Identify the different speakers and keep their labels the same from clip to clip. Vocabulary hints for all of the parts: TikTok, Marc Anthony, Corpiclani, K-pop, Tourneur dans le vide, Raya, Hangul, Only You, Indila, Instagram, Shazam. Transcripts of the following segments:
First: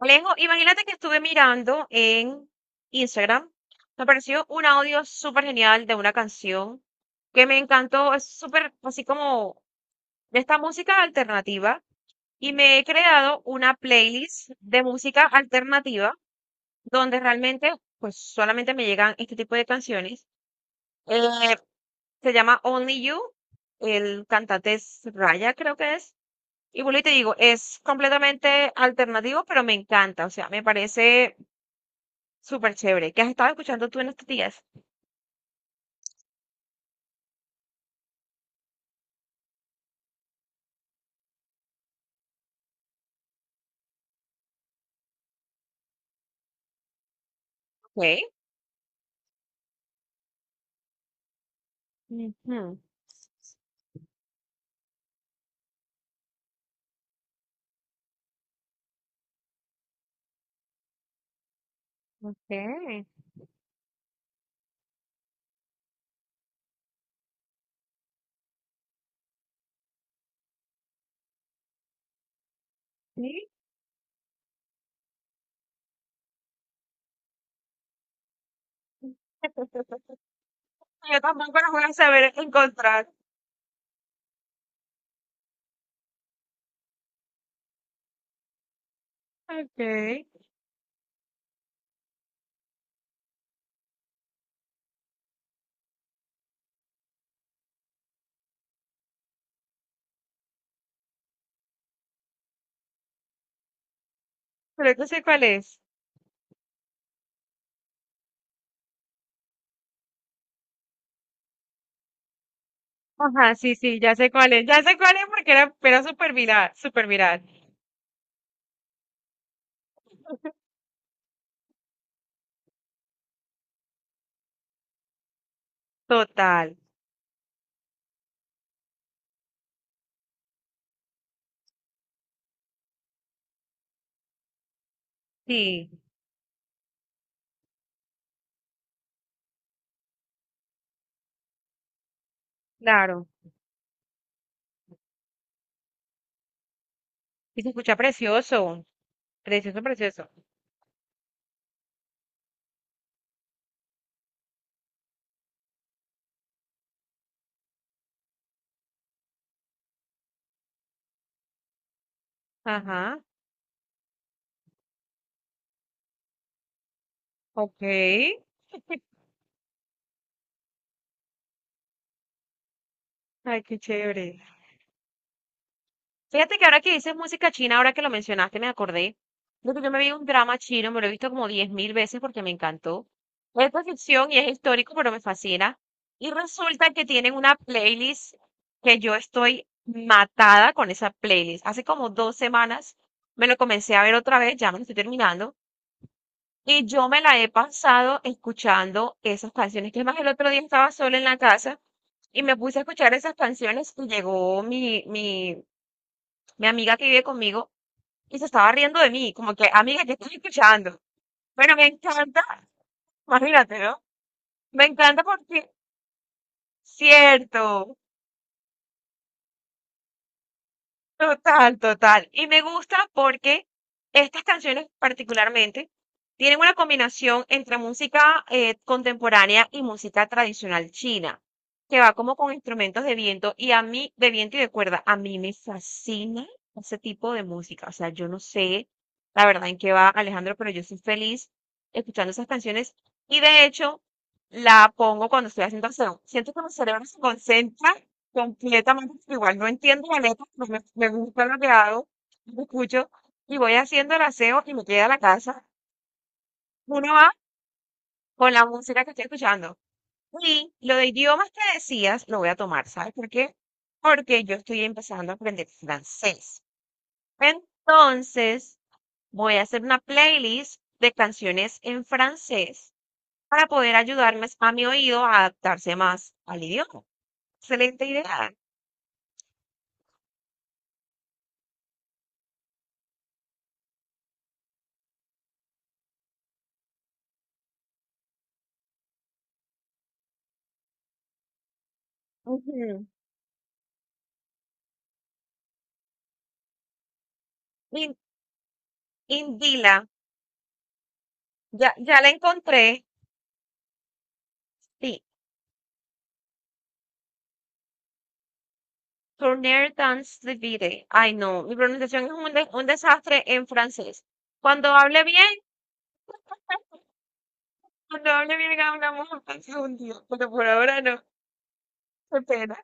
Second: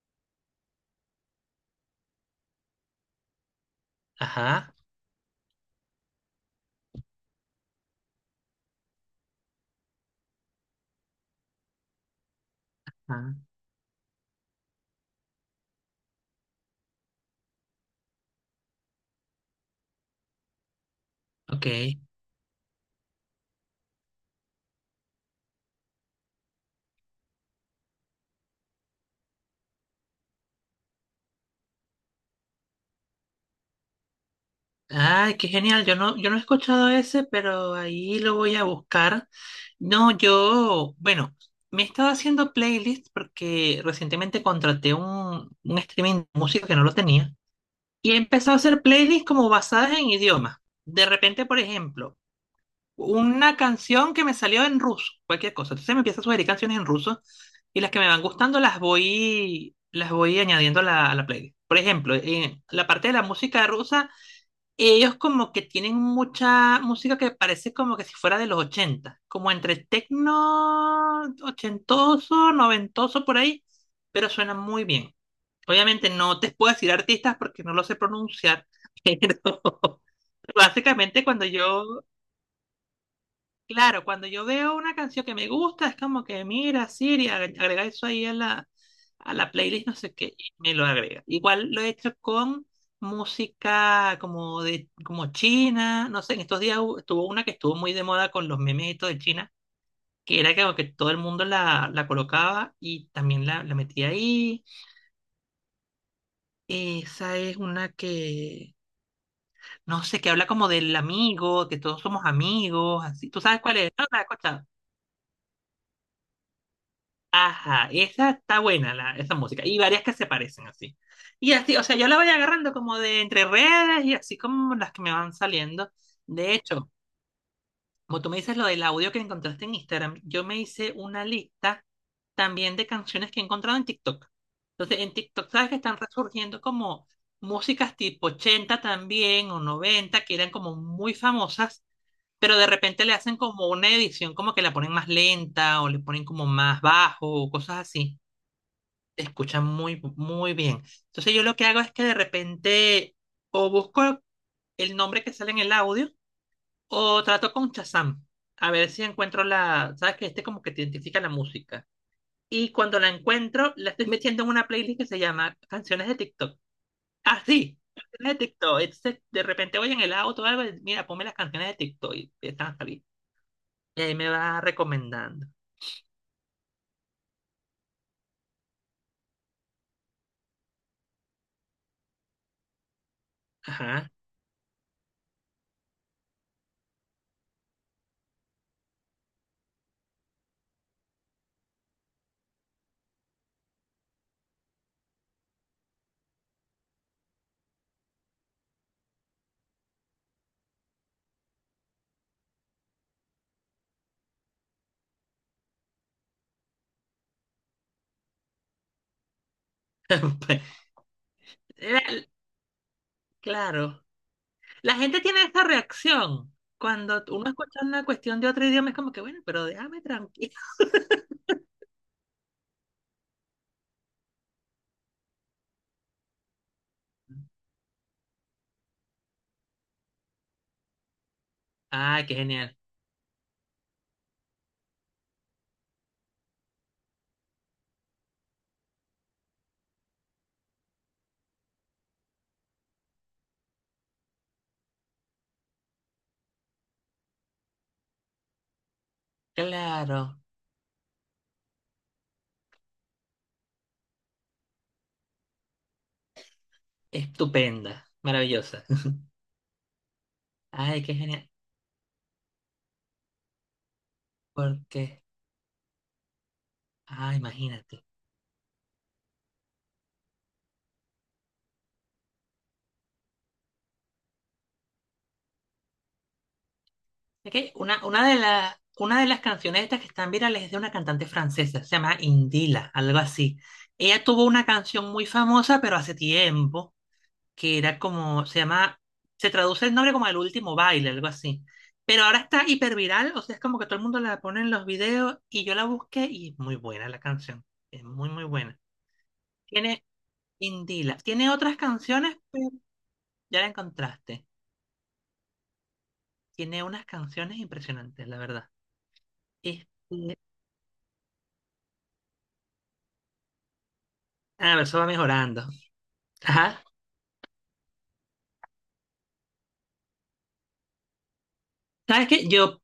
Speaker 1: Alejo, imagínate que estuve mirando en Instagram, me apareció un
Speaker 2: Ajá,
Speaker 1: audio súper genial de una canción que me encantó, es súper así como de esta música alternativa y me he creado
Speaker 2: ah,
Speaker 1: una playlist de música alternativa donde realmente pues solamente me llegan este tipo de canciones. Eh,
Speaker 2: ok.
Speaker 1: Se llama Only You, el cantante es Raya creo que es. Y vuelvo y te digo, es completamente alternativo, pero me encanta, o sea, me parece súper chévere. ¿Qué has estado escuchando tú en estos días?
Speaker 2: Ay, qué genial. Yo no he escuchado ese, pero ahí lo voy a buscar. No, yo, bueno, me he estado haciendo playlists porque recientemente contraté un streaming de música que no lo tenía y he
Speaker 1: Ok.
Speaker 2: empezado a hacer playlists como basadas en idiomas. De repente, por ejemplo,
Speaker 1: Ujú,
Speaker 2: una canción que me salió en ruso, cualquier cosa. Entonces me empieza a sugerir canciones en ruso y las que me van gustando las voy añadiendo a la playlist. Por ejemplo, en la
Speaker 1: ok.
Speaker 2: parte de la música rusa, ellos como que tienen mucha música que parece como que si fuera de los ochenta, como entre tecno ochentoso, noventoso por
Speaker 1: Sí.
Speaker 2: ahí, pero suena muy bien. Obviamente no te puedo decir artistas porque no lo sé pronunciar, pero
Speaker 1: Yo
Speaker 2: básicamente cuando
Speaker 1: tampoco lo
Speaker 2: yo...
Speaker 1: voy a saber encontrar.
Speaker 2: Claro, cuando yo veo una canción que me gusta, es como que mira, Siri, agrega eso ahí a la
Speaker 1: Ok.
Speaker 2: playlist, no sé qué, y me lo agrega. Igual lo he hecho con música como de, como China, no sé, en estos días estuvo una que estuvo muy de moda con los memes y todo de China, que era como que todo el mundo la colocaba y también la metía ahí.
Speaker 1: Pero que sé cuál es.
Speaker 2: Esa es una que, no sé, que habla como del amigo, que todos somos amigos, así. ¿Tú
Speaker 1: Ajá,
Speaker 2: sabes
Speaker 1: sí,
Speaker 2: cuál es?
Speaker 1: sí,
Speaker 2: ¿No
Speaker 1: ya
Speaker 2: la has
Speaker 1: sé cuál es.
Speaker 2: escuchado?
Speaker 1: Ya sé cuál es porque era súper viral, súper viral.
Speaker 2: Ajá, esa está buena, la, esa música. Y varias que se parecen así. Y así, o sea, yo la voy agarrando como de entre redes y así como las que me van saliendo. De
Speaker 1: Total.
Speaker 2: hecho, como tú me dices lo del audio que encontraste en Instagram, yo me hice una lista también de canciones que he encontrado en TikTok. Entonces, en TikTok, sabes que
Speaker 1: Sí,
Speaker 2: están resurgiendo como músicas tipo 80 también o 90 que eran como muy famosas, pero de repente le
Speaker 1: claro.
Speaker 2: hacen como una edición, como que la ponen más lenta o le ponen como más bajo o
Speaker 1: Y se
Speaker 2: cosas
Speaker 1: escucha
Speaker 2: así,
Speaker 1: precioso.
Speaker 2: te escuchan
Speaker 1: Precioso,
Speaker 2: muy,
Speaker 1: precioso.
Speaker 2: muy bien. Entonces yo lo que hago es que de repente o busco el nombre que sale en el audio o trato con Shazam a ver si encuentro la, sabes que este como que te identifica la música. Y cuando la
Speaker 1: Ajá.
Speaker 2: encuentro, la estoy metiendo en una playlist que se llama Canciones de TikTok. Ah, sí,
Speaker 1: Ok.
Speaker 2: canciones de TikTok. Entonces, de repente voy en el auto, o algo, y, mira, ponme las canciones de TikTok y están a salir.
Speaker 1: Ay, qué
Speaker 2: Y ahí me
Speaker 1: chévere.
Speaker 2: va recomendando.
Speaker 1: Fíjate que ahora que dices música china, ahora que lo mencionaste, me acordé de que yo me vi un drama chino, me lo he visto como 10.000 veces porque me encantó. Es de
Speaker 2: Ajá.
Speaker 1: ficción y es histórico, pero me fascina. Y resulta que tienen una playlist que yo estoy matada con esa playlist. Hace como 2 semanas me lo comencé a ver otra vez, ya me lo estoy terminando. Y yo me la he pasado escuchando esas canciones. Que es más, el otro día estaba sola en la casa y me puse a escuchar esas canciones y llegó mi amiga que vive conmigo, y se estaba riendo de mí, como que, amiga, ¿qué estás escuchando? Bueno, me
Speaker 2: Era...
Speaker 1: encanta, imagínate, ¿no?
Speaker 2: Claro.
Speaker 1: Me
Speaker 2: La
Speaker 1: encanta
Speaker 2: gente tiene
Speaker 1: porque,
Speaker 2: esa reacción. Cuando uno escucha
Speaker 1: cierto,
Speaker 2: una cuestión de otro idioma, es como que, bueno, pero déjame tranquilo.
Speaker 1: total, total. Y me gusta porque estas canciones particularmente tienen una combinación entre música contemporánea y música tradicional china, que va
Speaker 2: Ay, qué
Speaker 1: como con
Speaker 2: genial.
Speaker 1: instrumentos de viento y a mí, de viento y de cuerda, a mí me fascina ese tipo de música. O sea, yo no sé la verdad en qué va Alejandro, pero yo soy feliz escuchando esas canciones y de hecho la pongo cuando estoy haciendo acción. Siento que mi cerebro se concentra completamente igual. No entiendo la
Speaker 2: Claro,
Speaker 1: letra, pero me gusta lo que hago, no lo escucho y voy haciendo el aseo y me queda a la casa. Uno va
Speaker 2: estupenda,
Speaker 1: con la
Speaker 2: maravillosa.
Speaker 1: música que estoy escuchando. Y lo
Speaker 2: Ay,
Speaker 1: de
Speaker 2: qué genial.
Speaker 1: idiomas que decías, lo voy a tomar, ¿sabes por qué? Porque yo estoy
Speaker 2: Porque,
Speaker 1: empezando a aprender francés.
Speaker 2: ah, imagínate.
Speaker 1: Entonces, voy a hacer una playlist de canciones en francés para poder ayudarme a mi oído a adaptarse más al idioma.
Speaker 2: Es que una,
Speaker 1: Excelente
Speaker 2: una de
Speaker 1: idea.
Speaker 2: la- una de las canciones estas que están virales es de una cantante francesa, se llama Indila, algo así. Ella tuvo una canción muy famosa, pero hace tiempo que era como, se llama, se traduce el nombre como El Último Baile, algo así. Pero ahora está
Speaker 1: Ujú.
Speaker 2: hiperviral, o sea, es como que todo el mundo la pone en los videos y yo la busqué y es muy buena la canción, es
Speaker 1: In-
Speaker 2: muy, muy buena.
Speaker 1: Indila,
Speaker 2: Tiene... Indila, tiene otras
Speaker 1: ya, ya la
Speaker 2: canciones, pero
Speaker 1: encontré.
Speaker 2: ya la encontraste.
Speaker 1: Sí,
Speaker 2: Tiene unas canciones impresionantes, la verdad.
Speaker 1: Tourneur dans
Speaker 2: Este,
Speaker 1: le vide. Ay, no, mi pronunciación es un desastre en francés.
Speaker 2: a ver,
Speaker 1: Cuando
Speaker 2: eso va
Speaker 1: hable bien,
Speaker 2: mejorando. Ajá.
Speaker 1: cuando hable bien hablamos entonces un día, pero por ahora no.
Speaker 2: ¿Sabes
Speaker 1: Qué
Speaker 2: qué?
Speaker 1: pena.
Speaker 2: Yo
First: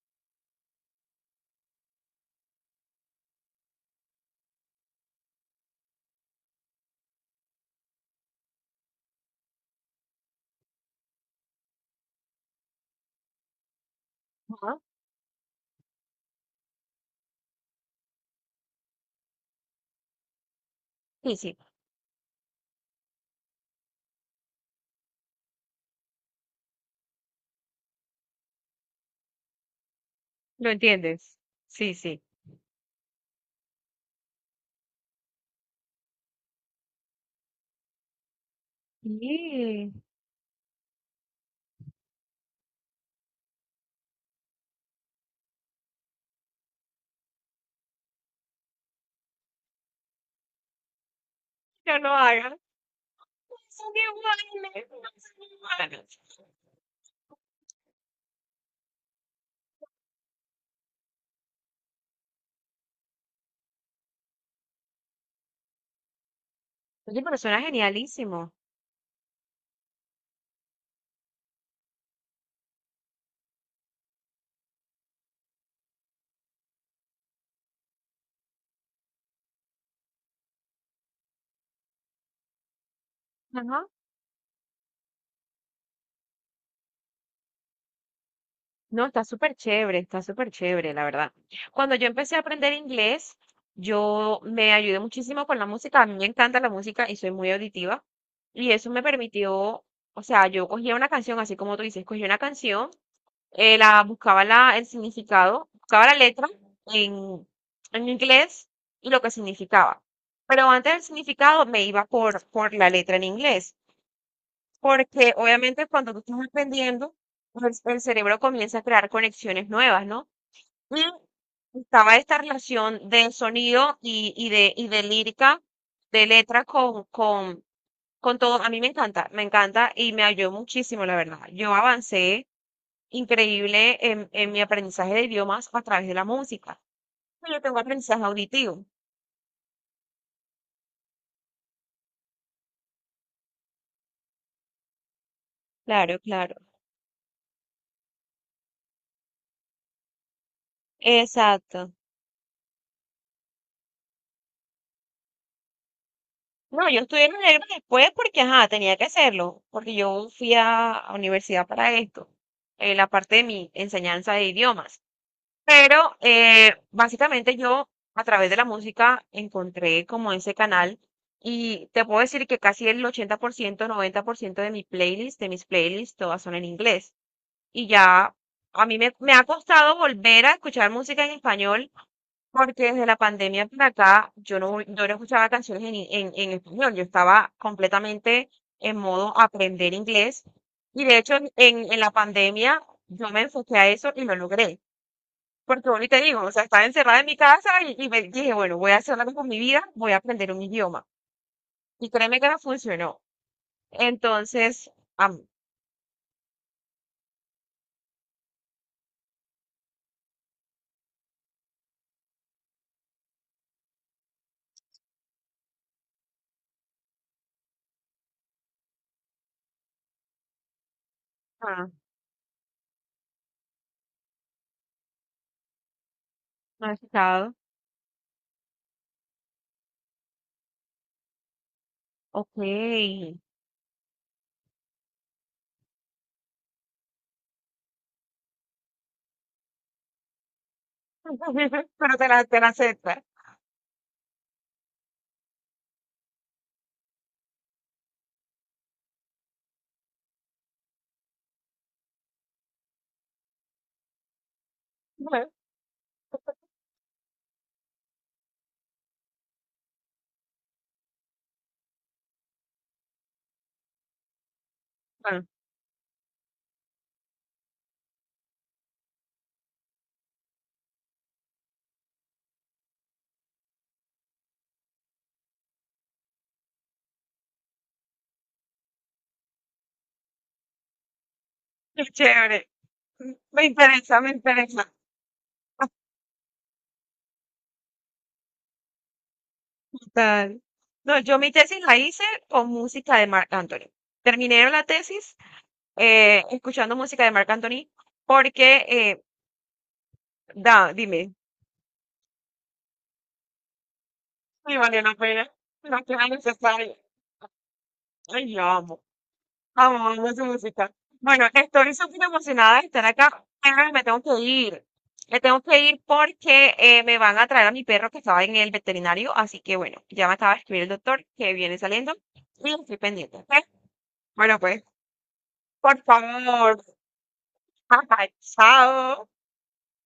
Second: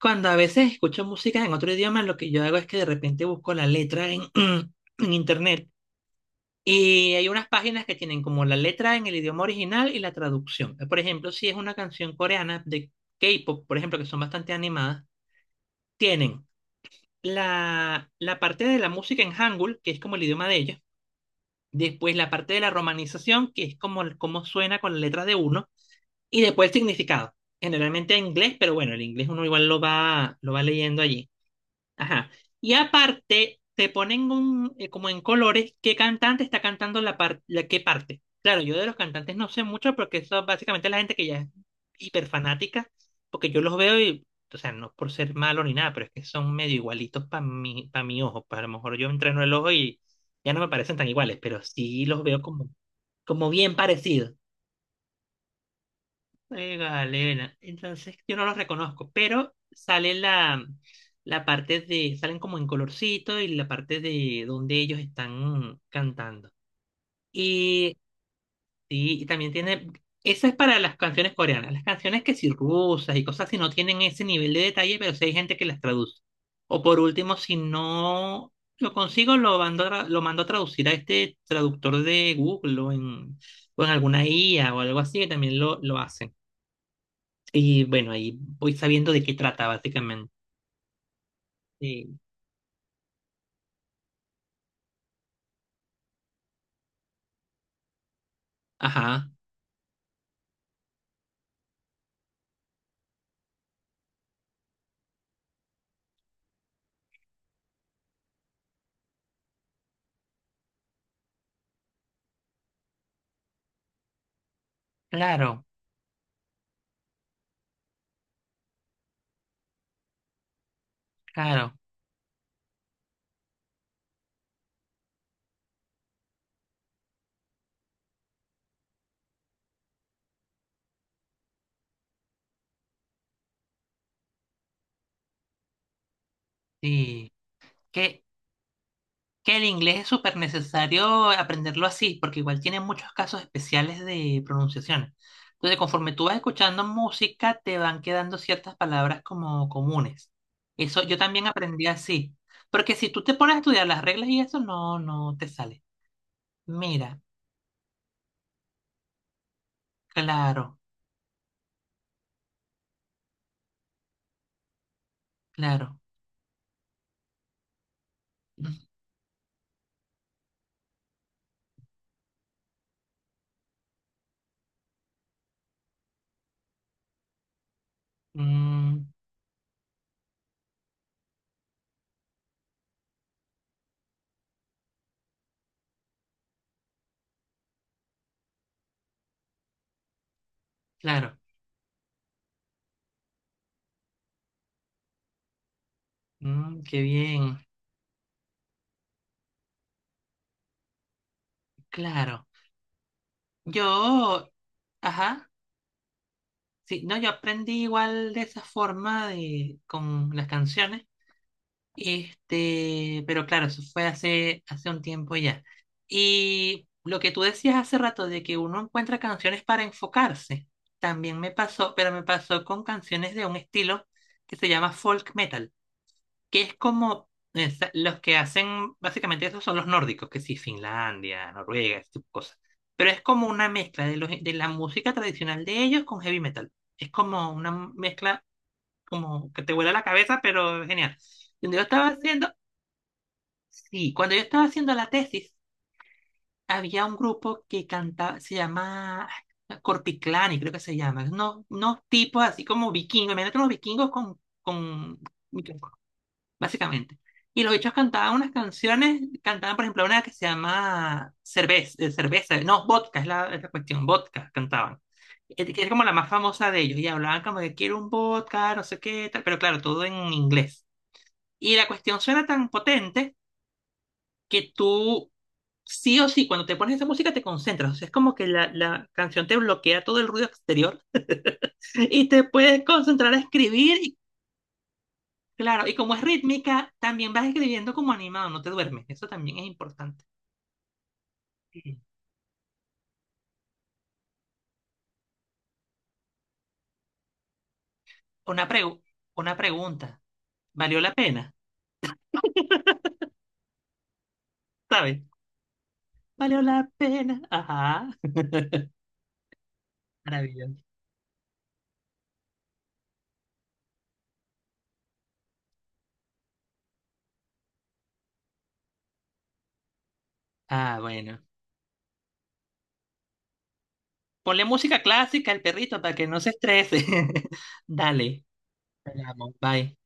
Speaker 2: cuando a veces escucho música en otro idioma, lo que yo hago es que de repente busco la letra en, en internet. Y hay unas páginas que tienen como la letra en el idioma original y la traducción. Por ejemplo, si es una canción coreana de K-pop, por ejemplo, que son bastante
Speaker 1: Ajá.
Speaker 2: animadas, tienen la parte de la música en Hangul, que es como el idioma de ellos.
Speaker 1: Sí, sí,
Speaker 2: Después la parte de la romanización, que es como, cómo suena con las letras de uno. Y después el significado. Generalmente en inglés, pero bueno, el inglés uno igual lo va
Speaker 1: lo
Speaker 2: leyendo allí.
Speaker 1: entiendes. Sí, sí.
Speaker 2: Ajá. Y aparte, te ponen un, como en colores qué cantante está cantando la, la qué parte. Claro, yo de los cantantes no sé
Speaker 1: Sí.
Speaker 2: mucho porque eso básicamente es la gente que ya es hiperfanática, porque yo los veo y, o sea, no por ser malo ni nada, pero es que son medio igualitos para mi, pa' mi ojo. Pa' a lo mejor yo entreno el ojo y ya no me parecen tan iguales, pero
Speaker 1: No
Speaker 2: sí
Speaker 1: lo
Speaker 2: los veo
Speaker 1: hagas.
Speaker 2: como, como
Speaker 1: No
Speaker 2: bien
Speaker 1: son
Speaker 2: parecidos.
Speaker 1: iguales, no son iguales.
Speaker 2: Juega Elena. Entonces, yo no los reconozco, pero sale la, la parte de, salen como en colorcito y la parte de donde ellos están cantando.
Speaker 1: Oye, pero suena
Speaker 2: Y,
Speaker 1: genialísimo.
Speaker 2: sí, y también tiene, esa es para las canciones coreanas. Las canciones que sí rusas y cosas así no tienen ese nivel de detalle, pero sí hay gente que las traduce. O por último, si no lo consigo, lo mando a, lo mando a traducir a este traductor de Google o
Speaker 1: Ajá.
Speaker 2: en alguna IA o algo así, que también lo hacen. Y bueno, ahí voy
Speaker 1: No,
Speaker 2: sabiendo de qué trata,
Speaker 1: está
Speaker 2: básicamente.
Speaker 1: súper chévere, la verdad. Cuando yo
Speaker 2: Sí.
Speaker 1: empecé a aprender inglés, yo me ayudé muchísimo con la música. A mí me encanta la música y soy muy auditiva. Y eso me
Speaker 2: Ajá,
Speaker 1: permitió, o sea, yo cogía una canción, así como tú dices, cogía una canción, la buscaba el significado, buscaba la letra en, en, inglés y lo que significaba. Pero antes del significado me iba por la letra en inglés. Porque
Speaker 2: claro,
Speaker 1: obviamente cuando tú estás aprendiendo, pues, cerebro comienza a crear conexiones nuevas, ¿no? Y
Speaker 2: claro.
Speaker 1: estaba esta relación de sonido y de lírica, de letra con todo. A mí me encanta y me ayudó muchísimo, la verdad. Yo avancé increíble en, mi aprendizaje de idiomas a través de la música.
Speaker 2: Sí.
Speaker 1: Yo tengo
Speaker 2: Que,
Speaker 1: aprendizaje auditivo.
Speaker 2: que el inglés es súper necesario aprenderlo así, porque igual tiene muchos casos especiales de pronunciación. Entonces, conforme
Speaker 1: Claro,
Speaker 2: tú vas
Speaker 1: claro.
Speaker 2: escuchando música, te van quedando ciertas palabras como comunes. Eso yo también
Speaker 1: Exacto.
Speaker 2: aprendí así. Porque si tú te pones a estudiar las reglas y eso, no, no te sale.
Speaker 1: No, yo
Speaker 2: Mira,
Speaker 1: estudié en el negro después porque, ajá, tenía que hacerlo, porque yo fui
Speaker 2: claro,
Speaker 1: a universidad para esto, la parte de mi enseñanza de idiomas.
Speaker 2: claro.
Speaker 1: Pero básicamente yo a través de la música encontré como ese canal y te puedo decir que casi el 80%, 90% de mi playlist, de mis playlists, todas son en inglés. Y ya a mí
Speaker 2: Mm,
Speaker 1: me ha costado volver a escuchar música en español porque desde la pandemia para acá yo no escuchaba canciones en, en español, yo estaba completamente en modo aprender inglés y de hecho
Speaker 2: claro.
Speaker 1: en, en la pandemia yo me enfoqué a eso y lo logré. Porque ahorita te digo, o sea,
Speaker 2: Mm,
Speaker 1: estaba
Speaker 2: qué
Speaker 1: encerrada en mi
Speaker 2: bien.
Speaker 1: casa y me dije, bueno, voy a hacer algo con mi vida, voy a aprender un idioma. Y créeme
Speaker 2: Claro.
Speaker 1: que no funcionó.
Speaker 2: Yo,
Speaker 1: Entonces, am-
Speaker 2: ajá, sí, no, yo aprendí igual de esa forma de, con las canciones. Este, pero claro, eso fue hace, hace un tiempo ya. Y lo que tú decías hace rato de que uno encuentra canciones para enfocarse, también me
Speaker 1: ah,
Speaker 2: pasó, pero me pasó con canciones de un estilo que se llama folk metal. Que es
Speaker 1: no he
Speaker 2: como
Speaker 1: escuchado.
Speaker 2: esa... los que hacen, básicamente esos son los nórdicos, que sí, Finlandia, Noruega, ese tipo de
Speaker 1: Ok.
Speaker 2: cosas. Pero es como una mezcla de, los, de la música tradicional de ellos con heavy metal. Es como una mezcla como que te vuela la cabeza, pero genial. Cuando yo estaba
Speaker 1: Pero te la,
Speaker 2: haciendo,
Speaker 1: te la acepta.
Speaker 2: sí, cuando yo estaba haciendo la tesis, había un grupo que cantaba, se llama Corpiclani, creo que se llama. No, unos tipos así como vikingos, imagínate unos vikingos con...
Speaker 1: Bueno,
Speaker 2: básicamente. Y los bichos cantaban unas canciones, cantaban por ejemplo una que se llama Cerveza, cerveza no, vodka, es la cuestión, vodka cantaban.
Speaker 1: bueno,
Speaker 2: Que es como la más famosa de ellos, y hablaban como que quiero un vodka, no sé qué, tal, pero claro, todo en inglés. Y la cuestión suena tan potente que tú, sí o sí, cuando te pones esa música te concentras, o sea, es como que la canción te bloquea todo el ruido exterior
Speaker 1: qué
Speaker 2: y te
Speaker 1: chévere.
Speaker 2: puedes concentrar a
Speaker 1: Me
Speaker 2: escribir.
Speaker 1: interesa, me interesa.
Speaker 2: Claro, y como es rítmica, también vas escribiendo como animado, no te duermes. Eso también es importante.
Speaker 1: Total. No, yo mi tesis la
Speaker 2: Sí.
Speaker 1: hice con música de Marc Anthony. Terminé la tesis escuchando música de Marc Anthony
Speaker 2: Una
Speaker 1: porque,
Speaker 2: pregu- una pregunta. ¿Valió la
Speaker 1: dime.
Speaker 2: pena?
Speaker 1: Sí, valió la
Speaker 2: ¿Sabes?
Speaker 1: pena. No que era
Speaker 2: ¿Valió la
Speaker 1: necesario.
Speaker 2: pena? Ajá.
Speaker 1: Ay, yo amo. Amo, amo su
Speaker 2: Maravilloso.
Speaker 1: música. Bueno, estoy súper emocionada de estar acá, pero me tengo que ir. Me tengo que ir porque me van a traer a mi perro que estaba en el veterinario. Así que bueno, ya me acaba de escribir el
Speaker 2: Ah,
Speaker 1: doctor
Speaker 2: bueno.
Speaker 1: que viene saliendo y estoy pendiente. ¿Ok? Bueno,
Speaker 2: Ponle
Speaker 1: pues,
Speaker 2: música clásica al perrito
Speaker 1: por
Speaker 2: para que no se
Speaker 1: favor,
Speaker 2: estrese.
Speaker 1: papá,
Speaker 2: Dale. Te
Speaker 1: chao.
Speaker 2: amo. Bye.